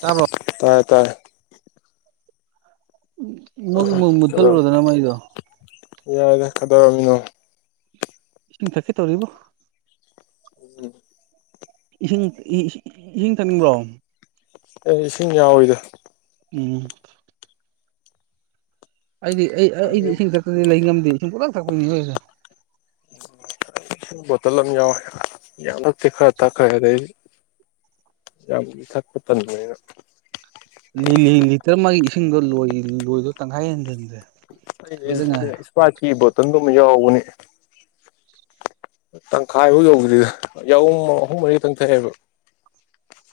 ꯇꯥꯕ꯭ꯔꯣ ꯇꯥꯏꯌꯦ ꯇꯥꯏ ꯃꯨꯠꯀꯦ ꯃꯨꯠ ꯀꯩꯗꯧ ꯃꯨꯠꯊꯠꯜꯂꯨꯔꯣꯗꯅ ꯃꯩꯗꯣ ꯌꯥꯏꯗ ꯀꯩꯗꯧꯔꯝꯃꯤꯅꯣ ꯏꯁꯤꯡ ꯊꯛꯀꯦ ꯇꯧꯔꯤꯕꯣ [unintelligible] ꯏꯁꯤꯡ [unintelligible] ꯏꯁꯤꯡ ꯊꯛꯅꯤꯡꯕ꯭ꯔꯣ ꯑꯩ ꯏꯁꯤꯡ ꯌꯥꯎꯋꯤꯗ ꯎꯝ ꯑꯩꯗꯤ ꯑꯩ ꯑ ꯑꯩꯗꯤ ꯏꯁꯤꯡ ꯊꯛꯇꯗꯤ ꯂꯩ ꯉꯝꯗꯦ ꯏꯁꯤꯡ ꯄꯨꯡꯊꯛ ꯊꯛꯄ [unintelligible] [unintelligible] ꯕꯣꯇꯜ ꯑꯝ ꯌꯥꯎꯋꯦ ꯌꯥꯝ ꯅꯛꯇꯤ ꯈꯔ ꯊꯛꯈ꯭ꯔꯦ ꯑꯗꯩ ꯌꯥꯝ ꯊꯛꯄ ꯇꯟꯕꯅꯤꯅ ꯂꯤꯂꯤ ꯂꯤꯇꯔ ꯃꯥꯒꯤ ꯏꯁꯤꯡꯗꯣ ꯂꯣꯏ ꯂꯣꯢꯗꯣ ꯇꯪꯈꯥꯏ ꯍꯦꯟꯖꯟꯗꯦ ꯑꯩ [unintelligible] ꯁ꯭ꯄꯔꯥꯢꯠꯀꯤ ꯕꯣꯇꯜꯗꯨꯃ ꯌꯥꯎꯕꯅꯦ ꯇꯪꯈꯥꯏꯕꯧ ꯌꯧꯗ꯭ꯔꯤꯗ ꯌꯥꯋꯨꯝ ꯑꯍꯨꯝ ꯃꯔꯤ ꯇꯪ ꯊꯛꯑꯦꯕ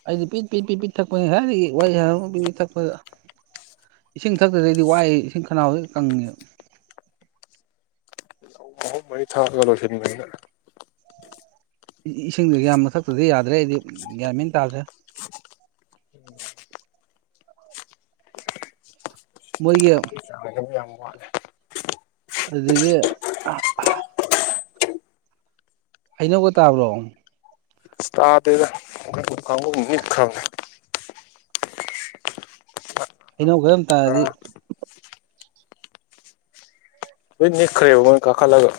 ꯑꯩꯗꯤ ꯄꯤꯠ ꯄꯤꯠ ꯄꯤꯠ ꯄꯤꯠ ꯊꯛꯄꯅꯦ ꯉꯁꯥꯢꯗꯒꯤ ꯋꯥꯔꯤ ꯁꯥꯟꯅꯕꯝ ꯄꯤꯠ ꯄꯤꯠ ꯊꯛꯄꯗ ꯏꯁꯤꯡ ꯊꯛꯇꯗꯤ ꯑꯩꯗꯤ ꯋꯥꯏꯌꯦ ꯏꯁꯤꯡ ꯈꯅꯥꯎꯖꯦ ꯀꯪꯉꯦꯕ ꯌꯥꯍꯨꯝ ꯑꯍꯨꯝ ꯃꯔꯤ ꯊꯥꯛꯑꯒ ꯂꯣꯢꯁꯟꯕꯅꯤꯅ ꯏ ꯢ ꯢꯁꯤꯡꯖꯦ ꯌꯥꯝꯅ ꯊꯛꯇꯗꯤ ꯌꯥꯗ꯭ꯔꯦ ꯑꯩꯗꯤ ꯒ꯭ꯌꯥꯟ ꯃꯦꯟ ꯇꯥꯗ꯭ꯔꯦ ꯃꯣꯏꯒꯤ [unintelligible] ꯌꯥꯝ ꯋꯥꯠꯂꯦ ꯑꯗꯨꯗꯒꯤ [unintelligible] ꯍꯩꯅꯧꯒ ꯇꯥꯕ꯭ꯔꯣ ꯑꯁ ꯇꯥꯗꯦꯗ [unintelligible] ꯍꯩꯅꯧ ꯈꯔ ꯌꯥꯝ ꯇꯥꯔꯗꯤ ꯂꯣꯢ ꯅꯤꯛꯈ꯭ꯔꯦꯕ ꯃꯣꯏ ꯀꯥꯈꯠꯂꯒ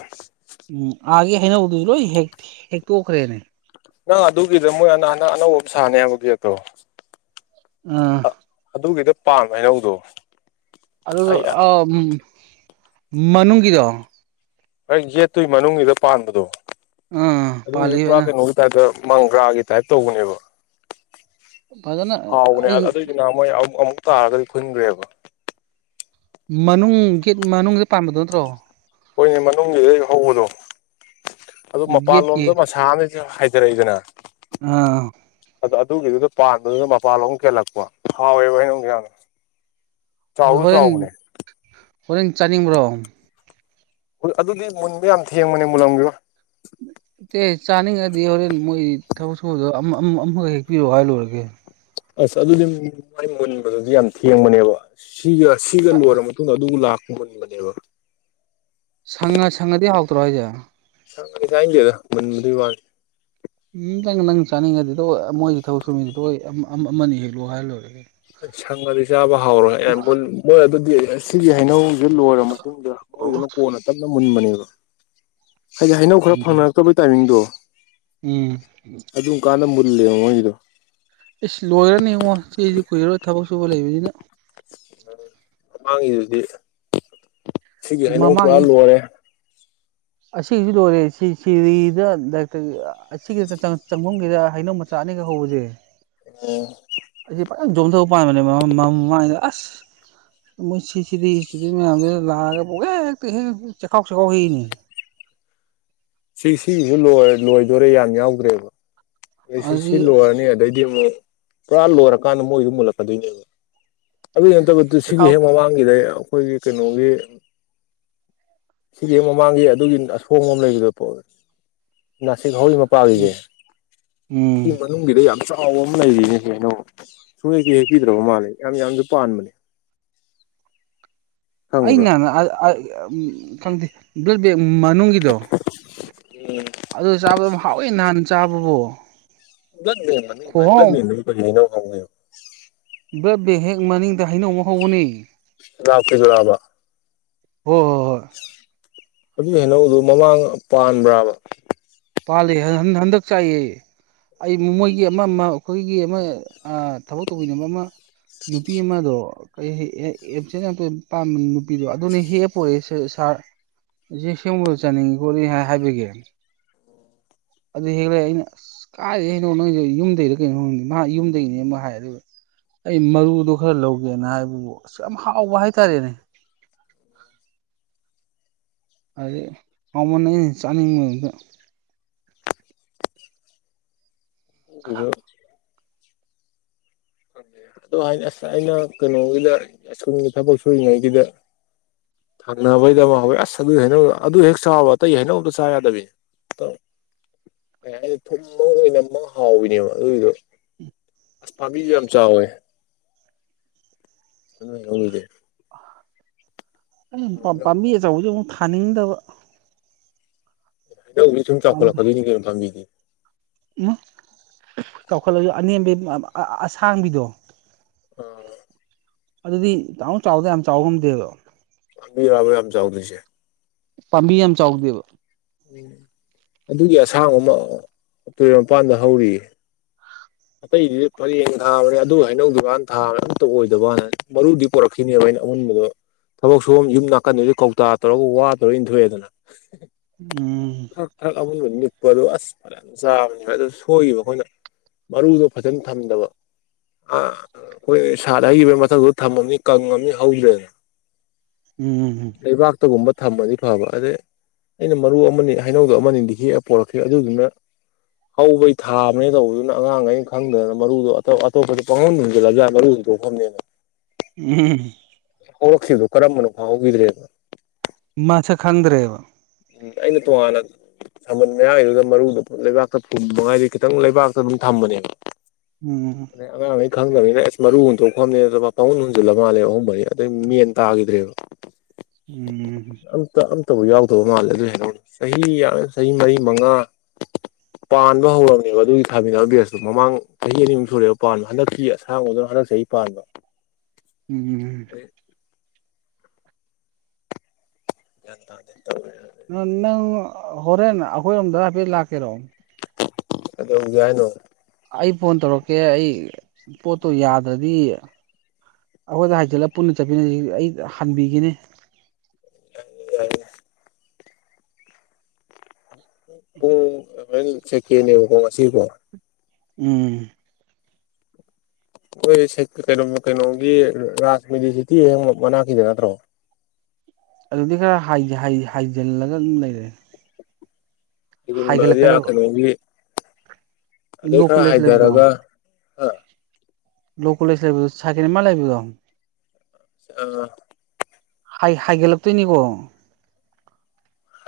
ꯎꯝ ꯑꯥꯒꯤ ꯍꯩꯅꯧꯗꯨꯖꯨ ꯂꯣꯏ ꯍꯦꯛ ꯍꯩꯅꯧꯗꯨꯖꯨꯇꯣꯛꯈ꯭ꯔꯦꯅꯦ ꯅꯪ ꯑꯗꯨꯒꯤꯗꯣ ꯃꯣꯏ ꯑꯅꯥꯅ ꯑꯅꯧꯕ ꯑꯝ ꯁꯥꯅꯤ ꯍꯥꯏꯕ ꯒꯦꯠꯇꯣ ꯑꯥ ꯑꯗꯨꯒꯤꯗ ꯄꯥꯟꯕ ꯍꯩꯅꯧꯗꯣ ꯑꯗꯨ ꯑꯩ ꯑꯥꯎ ꯃꯅꯨꯡꯒꯤꯗꯣ ꯍꯣꯢ ꯒꯦꯠꯇꯨꯢ ꯃꯅꯨꯡꯒꯤꯗ ꯄꯥꯟꯕꯗꯣ ꯑꯥ ꯑꯗꯨꯒꯤꯗꯨ ꯄꯨꯔꯥ ꯄꯥꯜꯂꯤꯅ ꯀꯩꯅꯣꯒꯤ ꯇꯥꯏꯞꯇ ꯃꯪꯒ꯭ꯔꯥꯒꯤ ꯇꯥꯏꯞ ꯇꯧꯕꯅꯦꯕ ꯐꯖꯅ ꯍꯥꯎꯕꯅꯦ ꯑ ꯑꯩ ꯑꯗꯨꯏꯗꯨꯅ ꯃꯣꯏ ꯑꯃꯨꯛ ꯑꯃꯨꯛ ꯇꯥꯔꯒꯗꯤ ꯈꯨꯟꯒ꯭ꯔꯦꯕ ꯃꯅꯨꯡ ꯒꯦꯠ ꯃꯅꯨꯡꯒꯤꯗ ꯄꯥꯟꯕꯗꯣ ꯅꯠꯇ꯭ꯔꯣ ꯍꯣꯏꯅꯦ ꯃꯅꯨꯡꯒꯤꯗꯩ ꯍꯧꯕꯗꯣ ꯑꯗꯨ ꯒꯦꯠꯀꯤ ꯃꯄꯥꯟꯂꯣꯝꯗ ꯃꯁꯥ [unintelligible] ꯍꯥꯏꯗꯔꯛꯏꯗꯅ ꯑꯥ ꯑꯗꯣ ꯑꯗꯨꯒꯤꯗꯨꯗ ꯄꯥꯟꯕꯗꯨꯗ ꯃꯄꯥꯟꯂꯣꯝ ꯀꯦꯜꯂꯛꯄ ꯍꯥꯎꯋꯦꯕ [unintelligible] [unintelligible] ꯑꯗꯨ ꯍꯣꯔꯦꯟ ꯆꯥꯎꯕꯅꯦ ꯍꯣꯔꯦꯟ ꯆꯥꯅꯤꯡꯕ꯭ꯔꯣ ꯑꯗꯨꯗꯤ ꯃꯨꯟꯕ ꯌꯥꯝ ꯊꯦꯡꯕꯅꯦ ꯃꯨꯜꯂꯝꯒꯤꯔꯣ ꯏꯦ ꯆꯥꯅꯤꯡꯉꯗꯤ ꯍꯣꯔꯦꯟ ꯃꯣꯏ ꯊꯕꯛ ꯁꯨꯕꯗꯣ ꯑꯃ ꯑꯝ ꯑꯃꯒꯥ ꯍꯦꯛꯄꯤꯔꯛꯑꯣ ꯍꯥꯏꯔꯨꯔꯒꯦ ꯑꯁ ꯑꯗꯨꯗꯤ ꯃꯥꯏ ꯃꯨꯟꯕꯗꯨꯗꯤ ꯌꯥꯝ ꯊꯦꯡꯕꯅꯦꯕ ꯁꯤꯒ ꯁꯤꯒ ꯂꯣꯏꯔꯕ ꯃꯇꯨꯡꯗ ꯑꯗꯨꯕꯨ ꯂꯥꯛ ꯃꯨꯟꯕꯅꯦꯕ ꯁꯪꯉ ꯁꯪꯉꯗꯤ ꯍꯥꯎꯇ꯭ꯔꯣ ꯍꯥꯢꯁꯦ ꯁꯪꯉꯥꯗꯤ ꯆꯥꯏꯟꯗꯦꯗꯥ ꯃꯨꯟꯕꯗꯨꯏ ꯋꯥꯅꯨ ꯎꯝ ꯅꯪ ꯅꯪ ꯆꯥꯅꯤꯡꯉꯗꯤꯗꯣ ꯃꯣꯏꯒꯤ ꯊꯕꯛ ꯁꯨꯃꯤꯗꯨ ꯊꯣꯏ ꯑꯝ ꯑꯝ ꯑꯃꯅꯤ ꯍꯦꯛꯂꯣ ꯍꯤꯏꯔ ꯂꯣꯏꯔꯥꯒꯦ ꯁꯪꯉꯗꯤ ꯆꯥꯕ ꯍꯧꯎꯔꯣꯏ ꯑꯦ ꯃꯨꯟ ꯃꯣꯏ ꯑꯗꯨꯗꯤ ꯑꯁꯤꯒꯤ ꯍꯩꯅꯧ ꯁꯤ ꯂꯣꯏꯔ ꯃꯇꯨꯡꯗ ꯑꯣ ꯃꯣꯏꯗꯨꯅ ꯀꯣꯟꯅ ꯇꯞꯅ ꯃꯨꯟꯕꯅꯦꯕ ꯍꯥꯏꯗꯤ ꯍꯩꯅꯧ ꯈꯔ ꯎꯝ ꯐꯪꯅꯔꯛꯇꯕꯩ ꯇꯥꯏꯃꯤꯡꯗꯣ ꯎꯝ ꯀꯥꯟꯅ ꯃꯨꯜꯂꯦ ꯃꯨꯒꯤꯗꯣ ꯏꯁ ꯂꯣꯏꯔꯅꯤ ꯉꯣ ꯆꯦꯁꯤ ꯀꯨꯏꯔꯣꯏ ꯊꯕꯛ ꯁꯨꯕ ꯂꯩꯕꯅꯤꯅ ꯃꯃꯥꯡꯉꯤꯗꯨꯗꯤ ꯁꯤꯒꯤ ꯍꯩꯅꯧ ꯄꯨꯔ ꯂꯣꯏꯔꯦ ꯑꯁꯤꯁꯨ ꯂꯣꯏꯔꯦ ꯁꯤ ꯁꯤꯔꯤꯗ ꯗꯥꯏꯛꯇ [unintelligible] ꯆꯪꯕꯝꯒꯤꯗ ꯍꯩꯅꯧ ꯃꯠ ꯆꯥꯅꯤꯒ ꯍꯧꯕꯁꯦ ꯑ ꯑꯁꯤ ꯐꯖꯟ ꯖꯣꯝ ꯖꯣ ꯄꯟꯕꯅꯦꯕ [unintelligible] ꯃꯥꯏꯗꯥ ꯑꯁ ꯃꯣꯏ ꯁꯤꯁꯤꯗꯤ ꯏꯁꯇꯨꯗꯦꯟ ꯃꯌꯥꯝꯁꯤꯗ ꯂꯥꯛꯑꯒ ꯄꯨꯛ ꯍꯦꯛꯇ ꯍꯦꯛ ꯆꯦꯛꯈꯥꯎ ꯆꯈꯥꯎ ꯍꯏꯅꯤ ꯁꯤ ꯁꯤꯁꯨ ꯂꯣꯏ ꯂꯣꯏꯗꯣꯔꯦ ꯌꯥꯝ ꯌꯥꯎꯗ꯭ꯔꯦꯕ ꯑꯩ ꯁꯤ ꯁꯤ ꯑꯗꯨꯗꯤ ꯂꯣꯏꯔꯅꯤ ꯑꯗꯩꯗꯤ ꯑꯃꯨꯛ ꯄꯨꯔꯥ ꯂꯣꯏꯔꯀꯥꯟꯗ ꯃꯣꯏꯁꯨ ꯃꯨꯜꯂꯛꯀꯗꯣꯏꯅꯦꯕ ꯑꯗꯨꯒꯤ ꯅꯠꯇ ꯗꯨ ꯁꯤꯒꯤ ꯆꯦꯈꯥꯎ ꯍꯦꯛ ꯃꯃꯥꯡ ꯒꯤꯗ ꯑꯩꯈꯣꯏꯒꯤ ꯀꯩꯅꯣꯒꯤ ꯁꯤꯒꯤ ꯍꯦꯛ ꯃꯃꯥꯡꯒꯤ ꯑꯗꯨꯒꯤ ꯑꯁꯣꯡꯕ ꯑꯃ ꯂꯩꯕꯗꯣ ꯄꯣꯛꯑꯦ ꯅꯥꯁꯤꯛ ꯍꯧꯏ ꯃꯞ ꯎꯝ ꯄꯒꯤꯖꯦ ꯎꯝ ꯅꯨꯡꯒꯤꯗ ꯌꯥꯝ ꯆꯥꯎꯕ ꯑꯃ ꯂꯩꯔꯤꯅꯦ ꯀꯩꯅꯣ ꯁꯨꯡꯍꯦꯛꯇꯤ ꯍꯦꯛꯄꯤꯗ꯭ꯔꯕ ꯃꯥꯜꯂꯦ ꯌꯥꯝꯅꯁꯨ ꯄꯥꯟꯕꯅꯦ ꯈꯪꯕ꯭ꯔꯥ ꯑꯩꯅ [unintelligible] ꯈꯪꯗꯦ ꯕ꯭ꯂꯠ ꯕꯦꯛ ꯃꯅꯨꯡꯒꯤꯗꯣ ꯎꯝ ꯑꯗꯨ ꯆꯥꯕꯗꯝ ꯍꯥꯎꯏ ꯅꯍꯥꯟ ꯆꯥꯕꯕꯣ ꯕꯂꯠ ꯕꯦꯡ ꯃꯃꯤꯡꯗꯨ ꯍꯥꯏ ꯕꯂꯇꯗꯒꯤ ꯀꯔꯤꯍꯥꯏꯅꯥ ꯉꯝꯒꯦ ꯕꯂꯠ ꯕꯦꯡ ꯍꯦꯛ ꯃꯥꯅꯤꯡꯗ ꯍꯩꯅꯧ ꯑꯃ ꯍꯥꯎꯕꯅꯤ ꯂꯥꯛꯈꯤꯗꯣꯔꯕ ꯍꯣ ꯍꯣ ꯍꯣꯏ ꯑꯗꯨ ꯍꯩꯅꯧꯗꯨ ꯃꯃꯥꯡ ꯄꯥꯟꯕ꯭ꯔꯥꯕ ꯄꯥꯜꯂꯤ ꯍꯟ ꯍꯟ ꯍꯟꯗꯛ ꯆꯥꯏꯌꯦ ꯑꯩ ꯃꯃꯣꯏꯒꯤ ꯑꯃ ꯑꯃ ꯑꯩꯈꯣꯏꯒꯤ ꯑꯃ ꯑꯥ ꯊꯕꯛ ꯇꯧꯕꯤꯅꯕ ꯑꯃ ꯅꯨꯄꯤ ꯑꯃꯗꯣ [unintelligible] ꯑꯦꯞꯁꯦꯟ ꯌꯥꯝꯇꯣꯏ ꯄꯥꯟꯕ ꯅꯨꯄꯤꯗꯣ ꯑꯗꯨꯅꯣ ꯍꯦꯛ ꯄꯣꯔꯛꯏꯁꯦ ꯁꯔ ꯏꯦ ꯁꯦꯝꯕꯗ ꯆꯥꯅꯤꯡꯗꯣꯔꯤ ꯈꯣꯠꯔꯤ ꯍꯥꯏ ꯍꯥꯏꯕꯒꯤ ꯑꯗꯨ ꯍꯦꯛꯂ ꯑꯩꯅ ꯑꯁ ꯀꯥꯏꯗꯩꯅꯣ ꯅꯣꯏꯖꯦ ꯌꯨꯝꯗꯩꯔ ꯀꯩꯅꯣ ꯈꯪꯗꯦ ꯃꯥ ꯌꯨꯝꯗꯩꯅꯦ ꯑꯃꯨꯛ ꯍꯥꯏ ꯑꯗꯨꯒ ꯑꯩ ꯃꯔꯨꯗꯣ ꯈꯔ ꯂꯧꯒꯦꯅ ꯍꯥꯏꯕꯕꯨ ꯑꯁ ꯌꯥꯝ ꯍꯥꯎꯕ ꯍꯥꯏꯇꯥꯔꯦꯅꯦ ꯑꯗꯩ ꯍꯥꯎꯃꯟꯗꯅ ꯑꯩꯅ ꯆꯥꯅꯤꯡꯕꯟꯗ [unintelligible] ꯈꯍ ꯑꯗꯨꯗꯨ [unintelligible] ꯈꯪꯗꯦ [unintelligible] ꯑꯗꯣ ꯑꯁ ꯑꯩꯅ ꯀꯩꯅꯣꯒꯤꯗ ꯁ꯭ꯀꯨꯜꯒꯤ ꯊꯕꯛ ꯁꯨꯔꯤꯉꯩꯒꯤꯗ ꯍꯪꯅꯕꯩꯗꯃ ꯍꯧꯋꯦ ꯑꯁ ꯑꯗꯨ ꯍꯩꯅꯧꯗꯣ ꯑꯗꯨ ꯍꯦꯛ ꯆꯥꯕ ꯑꯇꯩ ꯍꯩꯅꯧ ꯑꯝꯇ ꯆꯥ ꯌꯥꯗꯕꯤ ꯇ ꯀꯩꯍꯥꯏ ꯊꯨꯝꯃ ꯑꯣꯏꯅꯝꯃ ꯍꯥꯎꯕꯤꯅꯦꯕ ꯑꯗꯨꯏꯗꯣ ꯑꯁ ꯄꯥꯝꯕꯤꯖꯨ ꯌꯥꯝ ꯆꯥꯎꯋꯦ ꯑꯗꯨꯅꯅꯧꯅꯤꯒꯦ [unintelligible] ꯎꯝ ꯄꯥꯝ ꯄꯥꯝꯕꯤ ꯑꯆꯧꯕꯁꯨ ꯑꯃꯨꯛ ꯊꯥꯅꯤꯡꯗꯕ ꯍꯩꯅꯧꯗꯤ ꯁꯨꯝ ꯆꯥꯎꯈꯠꯂꯛꯀꯗꯣꯏꯅꯤ ꯀꯩꯅꯣ ꯄꯥꯝꯕꯤꯗꯤ ꯎꯝ ꯆꯥꯎꯈꯠꯂꯁꯨ ꯑꯅꯦꯝꯕꯤ ꯑ ꯑ ꯑꯁꯥꯡꯕꯤꯗꯣ ꯑ ꯑꯗꯨꯗꯤ ꯗꯥꯎꯟ ꯆꯥꯎꯗ ꯌꯥꯝ ꯆꯥꯎ ꯉꯝꯗꯦꯕ ꯑꯗꯨꯏꯔꯕ ꯌꯥꯝ ꯆꯧꯗ꯭ꯔꯤꯁꯦ ꯄꯥꯝꯕꯤ ꯌꯥꯝ ꯆꯥꯎꯗꯦꯕ ꯎꯝ ꯑꯗꯨꯒꯤ ꯑꯁꯥꯡ ꯑꯃ ꯇꯨꯔꯦꯜ ꯃꯄꯥꯟꯗ ꯍꯧꯔꯤꯌꯦ ꯑꯇꯩꯗꯤ ꯄꯔꯦꯡ ꯊꯥꯕꯅꯦ ꯑꯗꯨ ꯍꯩꯅꯧ ꯗꯨꯀꯥꯟ ꯊꯥꯕꯅꯦ ꯑꯃꯇ ꯑꯣꯏꯗꯕꯅ ꯃꯔꯨꯗꯤ ꯄꯣꯔꯛꯈꯤꯅꯦꯕ ꯑꯩꯅ ꯑꯃꯨꯟꯕꯗꯣ ꯊꯕꯛ ꯁꯨꯝꯕꯝ ꯌꯨꯝ ꯅꯥꯀꯟꯗꯨꯗ ꯀꯧꯇꯥ ꯇꯧꯔꯒ ꯋꯥ ꯇꯧꯔꯒ ꯏꯟꯊꯣꯛꯑꯦꯗꯅ ꯎꯝ ꯊ꯭ꯔꯛ ꯊ꯭ꯔꯛ ꯑꯃꯨꯟꯕ ꯅꯤꯛꯄꯗꯣ ꯑꯁ ꯐꯅꯌꯥꯝ ꯆꯥꯕꯅꯤ ꯑꯗꯨ ꯁꯣꯏꯒꯤꯕ ꯑꯩꯈꯣꯏꯅ ꯃꯔꯨꯗꯣ ꯐꯖꯟ ꯊꯝꯗꯕ ꯑ ꯑꯩꯈꯣꯏ ꯁꯥꯠ ꯍꯩꯒꯤꯕꯩ ꯃꯊꯛꯗꯨꯗ ꯊꯝꯃꯅꯤ ꯀꯪꯉꯝꯅꯤ ꯍꯧꯗ꯭ꯔꯦꯅ ꯎꯝ ꯂꯩꯕꯥꯛꯇꯒꯨꯝꯕ ꯊꯝꯃꯗꯤ ꯐꯕ ꯑꯗꯩ ꯑꯩꯅ ꯃꯔꯨ ꯑꯃꯅꯤ ꯍꯩꯅꯧꯗꯣ ꯑꯃꯅꯤꯗꯤ ꯍꯦꯛꯑ ꯄꯣꯔꯛꯈꯤ ꯑꯗꯨꯗꯨꯅ ꯍꯧꯕꯩ ꯊꯥꯕꯅꯦ ꯇꯧꯕꯗꯨꯅ ꯑꯉꯥꯡꯉꯩ ꯈꯪꯗꯗꯅ ꯃꯔꯨꯗꯣ ꯑꯇꯣꯞ ꯑꯇꯣꯞꯄꯗ ꯄꯪꯍꯨꯟ ꯍꯨꯟꯖꯤꯜꯂꯕꯖꯥ ꯃꯔꯨ ꯗꯣꯍꯝꯅꯤꯅ ꯎꯝ ꯍꯧꯔꯛꯈꯤꯕꯗꯣ ꯀꯔꯝꯕꯅꯣ ꯐꯥꯍꯧꯒꯤꯗ꯭ꯔꯦꯕ ꯃꯥꯁꯛ ꯈꯪꯗ꯭ꯔꯦꯕ ꯎꯝ ꯑꯩꯅ ꯇꯨꯉꯥꯟꯅ ꯁꯝꯃꯟ ꯃꯌꯥꯏꯒꯤꯗꯨꯒ ꯃꯔꯨꯗ ꯂꯩꯕꯥꯛꯇ ꯐꯨꯟ ꯃꯉꯥꯏꯗ ꯈꯤꯇꯪ ꯂꯩꯕꯥꯛꯇ ꯑꯗꯨꯝ ꯊꯝꯕꯅꯦꯕ ꯎꯝ ꯑꯉꯥꯡꯈꯩ ꯈꯪꯗꯕꯅꯤꯅ ꯑꯁ ꯃꯔꯨ ꯍꯨꯟꯇꯣꯛꯐꯝꯅꯦꯗꯕ ꯄꯪꯍꯨꯟ ꯍꯨꯟꯖꯤꯜꯂ ꯃꯥꯜꯂꯦ ꯑꯍꯨꯝ ꯃꯔꯤ ꯑꯗꯩ ꯃꯦꯟ ꯇꯥꯒꯝꯗ꯭ꯔꯦꯕ ꯎꯝ ꯑꯝꯇ ꯑꯇꯕꯨ ꯌꯥꯎꯗꯕ ꯃꯥꯜꯂꯦ ꯑꯗꯨꯏ ꯍꯩꯅꯧꯗꯣ ꯆꯍꯤ ꯌꯥꯝ ꯆꯍꯤ ꯃꯔꯤ ꯃꯉꯥ ꯄꯥꯟꯕ ꯍꯧꯔꯝꯅꯦꯕ ꯑꯗꯨꯒꯤ ꯊꯥꯃꯤꯟꯅꯕ ꯕꯦꯁꯇꯨ ꯃꯃꯥꯡ ꯆꯍꯤ ꯑꯅꯤꯃꯛ ꯁꯨꯔꯦꯕ ꯄꯥꯟꯕ ꯍꯟꯗꯛꯤ ꯑꯁꯥꯡꯕꯗꯣ ꯍꯟꯗꯛ ꯆꯩ ꯄꯥꯟꯕ ꯎꯝ ꯑꯗꯩ ꯌꯥꯟ ꯇꯥꯗꯦ ꯇꯧꯋꯦꯑ [unintelligible] ꯅꯪ ꯍꯣꯔꯦꯟ ꯑꯩꯈꯣꯏꯔꯣꯝꯗ ꯍꯥꯏꯐꯦꯠ ꯂꯥꯛꯀꯦꯔꯣ ꯀꯩꯗꯧꯖꯦ ꯍꯥꯏꯅꯣ ꯑꯩ ꯐꯣꯟ ꯇꯧꯔꯛꯀꯦ ꯑꯩ ꯄꯣꯠꯇꯣ ꯌꯥꯗꯗꯤ ꯑꯩꯈꯣꯏꯗ ꯍꯥꯏꯖꯤꯜꯂꯒ ꯄꯨꯟꯅ ꯆꯠꯃꯤꯟꯅꯗꯝ ꯑꯩ ꯍꯟꯕꯤꯒꯤꯅꯤ ꯌꯥꯏꯌꯦ ꯌꯥꯏꯌꯦ ꯄꯨꯡ ꯍꯣꯔꯦꯟ ꯆꯦꯛꯀꯦꯅꯦꯕꯀꯣ ꯉꯁꯤꯕꯣ ꯎꯝ ꯑꯩꯈꯣꯏ ꯁꯩ ꯀꯩꯅꯣ ꯀꯩꯅꯣꯒꯤ ꯔꯥꯖ ꯃꯤꯗꯤꯁꯤꯇꯤ ꯍꯦꯛ ꯃꯅꯥꯛꯀꯤꯗꯣ ꯅꯠꯇ꯭ꯔꯣ ꯑꯗꯨꯗꯤ ꯈꯔ ꯍꯥꯏ ꯍꯥꯏ ꯍꯥꯏꯖꯤꯜꯂꯒ ꯑꯗꯨꯝ ꯂꯩꯔꯦ [unintelligible] ꯑꯥ ꯍꯥꯏꯒꯠꯂꯛꯀꯗꯕ ꯀꯩꯅꯣꯒꯤ ꯑꯗꯩ ꯂꯣ ꯈꯔ ꯀꯣꯂꯦꯖ ꯂꯩꯕꯦꯜꯗꯣ ꯍꯥꯏꯊꯔꯒ ꯂꯣ ꯀꯂꯦꯖ ꯂꯩꯕꯗꯣ ꯁꯦꯀꯦꯟ ꯑꯦꯝ ꯃꯥꯔ ꯂꯩꯕꯗꯣ ꯑꯥ ꯍꯥꯏ ꯍꯥꯏꯒꯠꯂꯛꯇꯣꯏꯅꯤꯀꯣ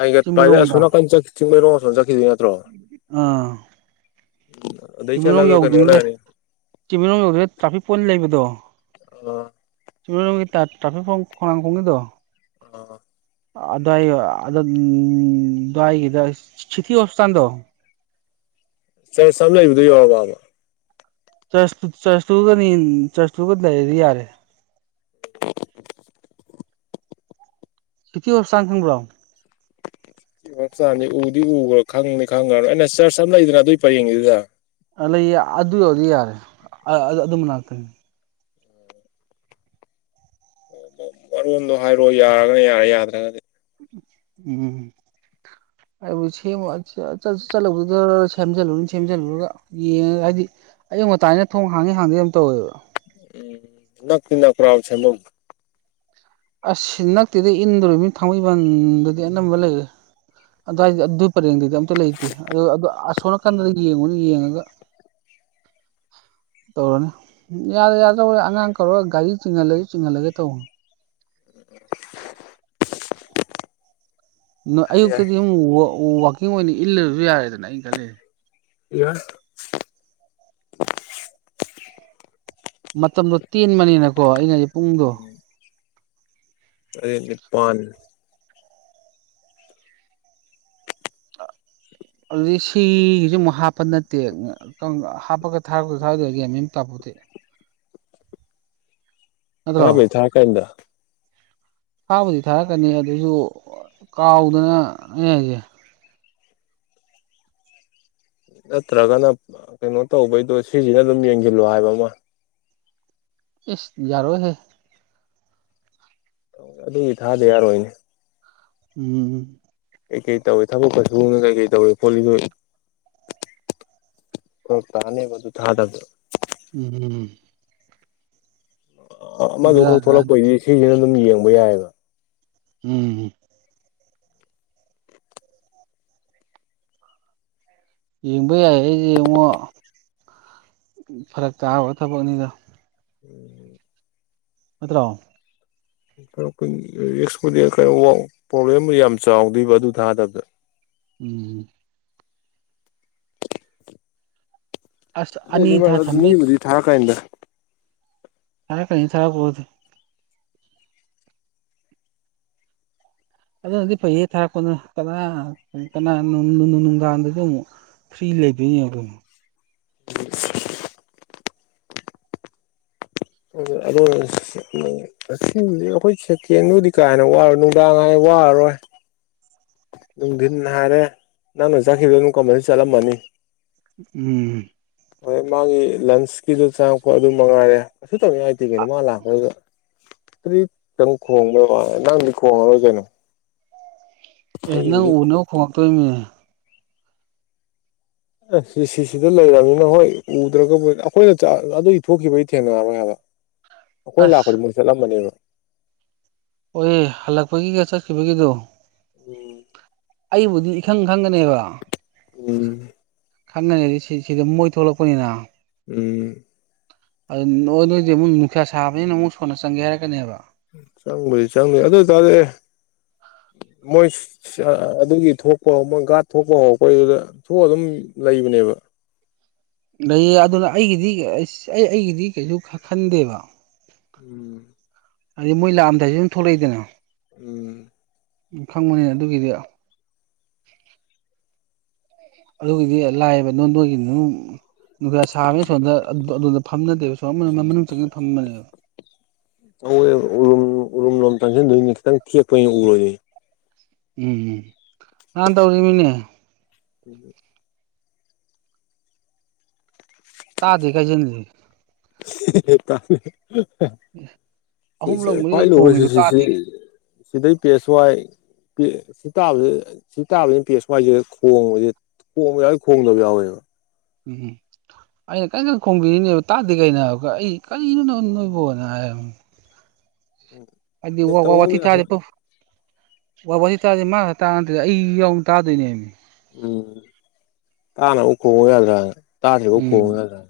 ꯍꯥꯏꯒꯠꯄ ꯍꯥꯏꯗꯤ ꯆꯤꯡꯃꯤꯔꯣꯡꯗ ꯑꯁꯣꯝ ꯅꯥꯀꯟ ꯆꯠ ꯆꯤꯡꯃꯩꯔꯣꯝ ꯑꯁꯣꯝ ꯆꯠꯈꯤꯗꯣꯏ ꯅꯠ ꯑꯥ ꯎꯝ ꯑꯗꯩ ꯆꯠꯂꯒ ꯀꯩꯅꯣ ꯂꯩꯔꯅꯤ ꯆꯤꯡꯃꯩꯔꯣꯡ ꯌꯧꯗ꯭ꯔꯤꯉꯩ ꯇ꯭ꯔꯥꯐꯤꯛ ꯄꯣꯏꯟ ꯂꯩꯕꯗꯣ ꯑꯥ ꯆꯤꯡꯃꯩꯔꯣꯡꯒꯤ ꯇ꯭ꯔꯥ ꯇ꯭ꯔꯥꯐꯤꯛ ꯄꯣꯏꯟ ꯈꯣꯡꯅꯥꯡ ꯃꯈꯣꯡꯒꯤꯗꯣ ꯑꯥ ꯑꯗ꯭ꯋꯥꯏ ꯑꯗ ꯎꯝ ꯑꯗ꯭ꯋꯥꯏꯒꯤꯗ ꯁꯤꯇꯤ ꯍꯣꯁꯄꯤꯇꯥꯟꯗꯣ ꯆꯔꯁ ꯑꯝ ꯂꯩꯕꯗꯣ ꯌꯧꯔꯕꯥꯕ ꯆꯔꯁ ꯆꯔꯁꯇꯨꯒꯅꯤ ꯆꯔꯁꯇꯨꯒ ꯂꯩꯔꯗꯤ ꯌꯥꯔꯦ ꯁꯤꯇꯤ ꯍꯣꯁꯄꯤꯇꯥꯜ ꯈꯪꯕ꯭ꯔꯣ ꯁꯤꯇꯤ ꯍꯣꯁꯄꯤꯇꯥꯟꯖꯦ ꯎꯗꯤ ꯎꯒ꯭ꯔꯦ ꯈꯪꯗꯤ ꯈꯪꯒ꯭ꯔꯕꯅꯦ ꯑꯩꯅ ꯆꯔꯆ ꯑꯃ ꯂꯩꯗꯅ ꯑꯗꯨꯏ ꯄꯔꯦꯡꯒꯤꯗꯨꯗ ꯑꯥ ꯂꯩꯌꯦ ꯑꯗꯨ ꯌꯧꯔꯗꯤ ꯌꯥꯔꯦ ꯑꯥ ꯑꯗꯨ ꯃꯅꯥꯛꯇꯅꯤ ꯃꯔꯣꯟꯗꯣ ꯍꯥꯏꯔꯛꯑꯣ ꯌꯥꯔꯒꯅ ꯌꯥꯔꯦ ꯌꯥꯗ꯭ꯔꯒꯗꯤ ꯎꯝ ꯍꯥꯏꯕꯨꯗꯤ ꯁꯦꯝꯃ [unintelligible] ꯆꯠꯂꯨꯕꯨꯗꯤ ꯗꯔ ꯁꯦꯝꯖꯜꯂꯨꯅꯤ ꯁꯦꯝꯖꯤꯜꯂꯨꯔꯒ ꯌꯦꯡꯉꯒ ꯍꯥꯏꯗꯤ ꯑꯌꯨꯛ ꯉꯟꯇꯥꯅꯤꯅ ꯊꯣꯡ ꯍꯥꯡꯉꯤ ꯍꯥꯡꯗꯦ ꯌꯥꯝ ꯇꯧꯋꯦꯕ ꯎꯝ ꯅꯛꯇꯤ ꯅꯛꯄ꯭ꯔꯥꯕ ꯁꯦꯝꯕꯝ ꯑꯁ ꯅꯛꯇꯦꯗ ꯏꯟꯗꯣꯔꯤꯃꯤ ꯊꯥꯡꯃꯩꯕꯟꯗꯗꯤ ꯑꯅꯝꯕ ꯂꯩꯔꯦ ꯑꯗ꯭ꯋꯥꯏꯗꯤ ꯎꯝ ꯑꯗꯨꯏ ꯄꯔꯦꯡꯗꯨꯗꯤ ꯑꯝꯇ ꯂꯩꯇꯦ ꯑꯗꯨ ꯑꯗꯨ ꯑꯁꯣꯟ ꯀꯟꯗ ꯌꯦꯡꯉꯨꯅꯤ ꯌꯦꯡꯉꯒ ꯇꯧꯔꯅꯤ ꯎꯝ ꯌꯥꯗ ꯌꯥꯗ꯭ꯔ ꯍꯣꯔꯦꯟ ꯑꯉꯥꯡ ꯀꯧꯔꯒ ꯒꯥꯔꯤ ꯆꯤꯡꯍꯜꯂꯖꯨ ꯆꯤꯡꯍꯜꯂꯒꯦ ꯇꯧ ꯅꯣ ꯌꯥꯏ ꯌꯥꯏ ꯑꯌꯨꯛꯇꯗꯤ ꯑꯃꯨꯛ ꯋꯥꯛ ꯋꯥꯛꯀꯤꯡ ꯑꯣꯏꯅ ꯏꯜꯂꯕꯁꯨ ꯌꯥꯔꯦꯗꯅ ꯑꯩꯅ ꯈꯜꯂꯤꯁꯦ ꯌꯥꯏ ꯃꯇꯝꯗꯣ ꯇꯦꯟꯕꯅꯤꯅꯀꯣ ꯑꯩꯅ ꯍꯥꯏꯖꯦ ꯄꯨꯡꯗꯣ ꯇꯔꯦꯠ ꯅꯤꯄꯥꯜ ꯑꯗꯨꯗꯩ ꯁꯤꯒꯤꯁꯤ ꯑꯃꯨꯛ ꯍꯥꯞꯄ ꯅꯠꯇꯦ [unintelligible] ꯍꯥꯞꯄꯒ ꯊꯥꯔꯛꯇꯣꯏꯔ ꯊꯥꯔꯛꯑꯣꯏꯗꯣꯏꯔꯥ ꯒ꯭ꯌꯥꯟ ꯃꯦꯟ ꯇꯥꯄꯣꯇꯦ ꯅꯠꯇ꯭ꯔꯣ ꯊꯥꯕꯩꯗꯤ ꯊꯥꯔꯛꯀꯅꯤꯗ ꯊꯥꯕꯨꯗꯤ ꯊꯥꯔꯛꯀꯅꯤ ꯑꯗꯨꯁꯨ ꯀꯥꯎꯗꯅ ꯑꯩ ꯍꯥꯏꯁꯦ ꯅꯠꯇ꯭ꯔꯒꯅ ꯀꯩꯅꯣ ꯇꯧꯕꯩꯗꯣ ꯁꯤ ꯖꯤ ꯑꯦꯜ ꯑꯗꯨꯝ ꯌꯦꯡꯁꯤꯜꯂꯣ ꯍꯥꯏꯕ ꯑꯃ ꯏꯁ ꯌꯥꯔꯛꯑꯣꯏꯍꯦ ꯑꯗꯨꯒꯤ ꯊꯥꯗ ꯌꯥꯔꯣꯏꯅꯦ ꯎꯝ ꯀꯩ ꯀꯩ ꯇꯧꯏ ꯊꯕꯛꯀ ꯁꯨꯕꯝꯗ ꯀꯩꯀꯩ ꯇꯧꯏ ꯈꯣꯠꯂꯤꯗꯨ ꯐꯔꯛ ꯇꯥꯅꯦꯕ ꯑꯗꯨ ꯊꯥꯗꯕꯗ ꯏꯍꯦ ꯑ ꯑꯃꯗꯨ ꯕꯦꯔꯥ ꯈꯛ ꯀꯥꯅꯤ ꯊꯣꯛꯂꯛꯄꯩꯗꯤ ꯁꯤꯁꯤꯅ ꯑꯗꯨꯝ ꯌꯦꯡꯕ ꯌꯥꯏꯑꯦꯕ ꯎꯝ ꯌꯦꯡꯕ ꯌꯥꯏꯌꯦ ꯑꯩꯁꯦ ꯌꯦꯡꯉꯣ ꯐꯔꯛ ꯇꯥꯕ ꯊꯕꯛꯅꯤꯗ ꯎꯝ ꯅꯠꯇꯔꯣ [unintelligible] ꯔꯤꯁꯛ ꯄꯨꯗꯤ ꯈꯔꯥ ꯄ꯭ꯔꯣꯕ꯭ꯂꯦꯝ ꯌꯥꯝ ꯆꯥꯎꯗꯣꯏꯕ ꯑꯗꯨ ꯊꯥꯗꯕꯗ ꯎꯝ ꯑꯁ ꯑꯅꯤ ꯊꯥ [unintelligible] ꯊꯝꯕꯩ ꯃꯤꯕꯨꯗꯤ ꯊꯔꯛꯀꯅꯤꯗ ꯊꯔꯛꯀꯅꯤ ꯊꯔꯛꯄꯥꯕꯨꯗꯤ ꯑꯗꯨꯅꯗꯤ ꯐꯩꯌꯦ ꯊꯥꯔꯛꯄꯗꯨꯅ ꯀꯅꯥ ꯀꯅꯥ ꯅꯨꯡꯗꯥꯡꯗꯁꯨ ꯑꯃꯨꯛ ꯐ꯭ꯔꯤ ꯂꯩꯗꯣꯏꯅꯦ ꯑꯗꯨꯝ ꯑꯗꯨ ꯑꯣꯏꯔꯁ ꯑꯁꯤꯕꯨꯗꯤ ꯑꯩꯈꯣꯏ ꯁꯦꯀꯦꯟꯕꯨꯗꯤ ꯀꯥꯏꯅ ꯋꯥꯔꯣꯏ ꯅꯨꯡꯗꯥꯡ ꯑꯃꯨꯛ ꯋꯥꯔꯔꯣꯏ ꯅꯨꯡꯗꯤꯟ ꯍꯥꯏꯔꯦ ꯅꯪꯅ ꯆꯠꯈꯤꯕꯗꯨ ꯀꯃꯥꯏ ꯆꯠꯂꯝꯃꯅꯤ ꯎꯝ ꯍꯣꯏ ꯃꯥꯒꯤ ꯂꯟꯁꯀꯤꯗꯣ ꯆꯪꯉꯛꯄ ꯑꯗꯨ ꯃꯉꯥꯏꯔꯦ ꯀꯩꯁꯨ ꯇꯧꯅꯤꯡꯉꯥꯏ ꯂꯩꯇꯦ ꯀꯩꯅꯣ ꯃꯥ ꯂꯥꯛꯄꯗꯨ ꯑꯗꯨꯗꯤ ꯇꯪ ꯈꯣꯡꯕꯣꯏ ꯃꯥꯜꯂꯦ ꯅꯪꯗꯤ ꯈꯣꯡꯉꯔꯣꯏ ꯀꯩꯅꯣ ꯑꯦ ꯅꯪ ꯑꯩꯕꯨꯗꯤ ꯎꯅꯕ ꯈꯣꯡꯉꯛꯇꯣꯏꯅꯦ ꯑ ꯁꯤ ꯁꯤꯁꯤꯗ ꯂꯩꯔꯝꯅꯤꯅ ꯍꯣꯏ ꯎꯗ꯭ꯔꯒꯕꯨ ꯑꯩꯈꯣꯏꯅ ꯑꯗꯨꯒꯤ ꯊꯣꯛꯈꯤꯕꯩ ꯊꯦꯡꯅꯔꯕ ꯉꯥꯛꯇ ꯑꯩꯈꯣꯏ ꯂꯥꯛꯄꯗꯥ ꯑꯁ ꯃꯣꯏꯗꯤ ꯆꯠꯂꯝꯃꯥꯅꯦꯕ ꯑꯣꯏꯌꯦ ꯍꯜꯂꯛꯄꯒꯤꯒ ꯆꯠꯈꯤꯕꯒꯤꯗꯨ ꯎꯝ ꯑꯩꯕꯨꯗꯤ ꯏꯈꯪ ꯈꯪꯒꯅꯦꯕ ꯎꯝ ꯈꯪꯒꯅꯤ ꯔꯤꯁꯤ ꯁꯤꯗ ꯃꯣꯏ ꯊꯣꯛꯂꯛꯄꯅꯤꯅ ꯎꯝ ꯑꯗꯨ ꯅ ꯅꯣꯏꯗꯤ ꯑꯃꯨꯛ ꯅꯨꯡꯁꯥ ꯁꯥꯕꯅꯤꯅ ꯑꯃꯨꯛ ꯁꯣꯟꯅ ꯆꯪꯒꯦ ꯍꯥꯏꯔꯛꯀꯅꯦꯕ ꯆꯪꯕꯨꯗꯤ ꯆꯪꯅꯤ ꯑꯗ ꯇꯔꯁꯨ ꯑꯦ ꯃꯣꯏ ꯑꯗꯨꯒꯤ ꯊꯣꯛꯄ ꯍꯧ ꯒꯥꯔꯗ ꯊꯣꯛꯄ ꯍꯧꯔꯛꯄꯩꯗꯨꯗ ꯊꯣꯛꯑ ꯑꯗꯨꯝ ꯂꯩꯕꯅꯦꯕ ꯂꯩꯌꯦ ꯑꯗꯨꯅ ꯑꯩꯒꯤꯗꯤ ꯑꯁ ꯑꯩ ꯑꯩꯒꯤꯗꯤ ꯀꯩꯁꯨ ꯈꯟꯗꯦꯕ ꯎꯝ ꯑꯗꯩ ꯃꯣꯏ ꯂꯥꯛꯑꯝꯗꯥꯏꯁꯨ ꯑꯗꯨꯝ ꯊꯣꯛꯂꯛꯏꯗꯅ ꯎꯝ ꯎꯝ ꯈꯪꯕꯅꯤꯅ ꯑꯗꯨꯒꯤꯗꯤ ꯑꯗꯨꯒꯤꯗꯤ ꯂꯥꯏꯌꯦꯕ ꯅꯣꯏ ꯅꯣꯏꯒꯤꯗꯨ [unintelligible] ꯅꯨꯡꯁꯥ ꯁꯥꯕꯅꯤꯅ ꯁꯣꯝꯗ ꯑꯗꯨꯗ ꯐꯝꯅꯗꯦꯕ ꯁꯣꯝ ꯃꯅꯨꯡ ꯆꯪ ꯐꯝꯕꯅꯦ ꯎꯔꯨꯝ ꯎꯔꯨꯝ ꯂꯣꯝ ꯆꯪꯁꯤꯟꯗꯣꯏꯅꯦ ꯈꯤꯇꯪ ꯆꯦꯛꯄꯅꯤꯅꯥ ꯎꯔꯣꯏꯌꯦ ꯎꯝꯝ ꯅꯍꯥꯟ ꯇꯧꯔꯤꯃꯤꯅꯦ ꯎꯝ ꯇꯥꯗꯦ ꯀꯥꯏꯖꯤꯟꯂꯤ ꯑꯍꯨꯝꯂꯛ ꯃꯔꯤꯔꯛ ꯈꯣꯡꯉꯤꯗꯣ ꯇꯥꯗꯦ [unintelligible] ꯁꯤꯗꯩ ꯄꯦꯁ ꯋꯥꯏ ꯄꯤ ꯁꯤ ꯇꯥꯕꯁꯤ ꯁꯤ ꯇꯥꯕ ꯄꯦꯠ ꯁꯨꯋꯥꯥꯏꯁꯤꯗ ꯈꯣꯡꯕꯁꯤ ꯈꯣꯡꯕ ꯌꯥꯎꯏ ꯈꯣꯡꯗꯕ ꯌꯥꯎꯋꯦꯕ ꯎꯝ ꯍꯨꯝ ꯑꯩꯅ ꯀꯟꯅ ꯈꯣꯡꯕꯤꯔꯤꯅꯦꯕ ꯇꯥꯗꯦ ꯀꯩꯅꯣ ꯍꯥꯏꯕꯀꯣ ꯑꯩ ꯀꯔꯤꯅꯣꯅꯣ ꯅꯣꯏꯕꯣꯅ ꯍꯥꯏꯕ ꯎꯝ ꯑꯗꯤ ꯋꯥ ꯋꯥ ꯋꯥꯊꯤ ꯇꯥꯔꯗꯤ ꯄꯔ꯭ꯨꯐ ꯋꯥ ꯋꯥꯍꯤ ꯇꯥꯔꯗꯤ ꯃꯥꯈꯛ ꯇꯥꯕ ꯅꯠꯇꯦꯗ ꯑꯩ ꯌꯥꯎꯅ ꯇꯥꯗꯣꯏꯅꯦꯃꯤ ꯎꯝ ꯇꯥꯟꯅꯕ ꯈꯣꯡꯉꯨ ꯌꯥꯗ꯭ꯔꯥ ꯇꯥꯗ꯭ꯔꯤꯕꯧ ꯎꯝ ꯈꯣꯡꯉꯨ ꯌꯥꯗ꯭ꯔꯥ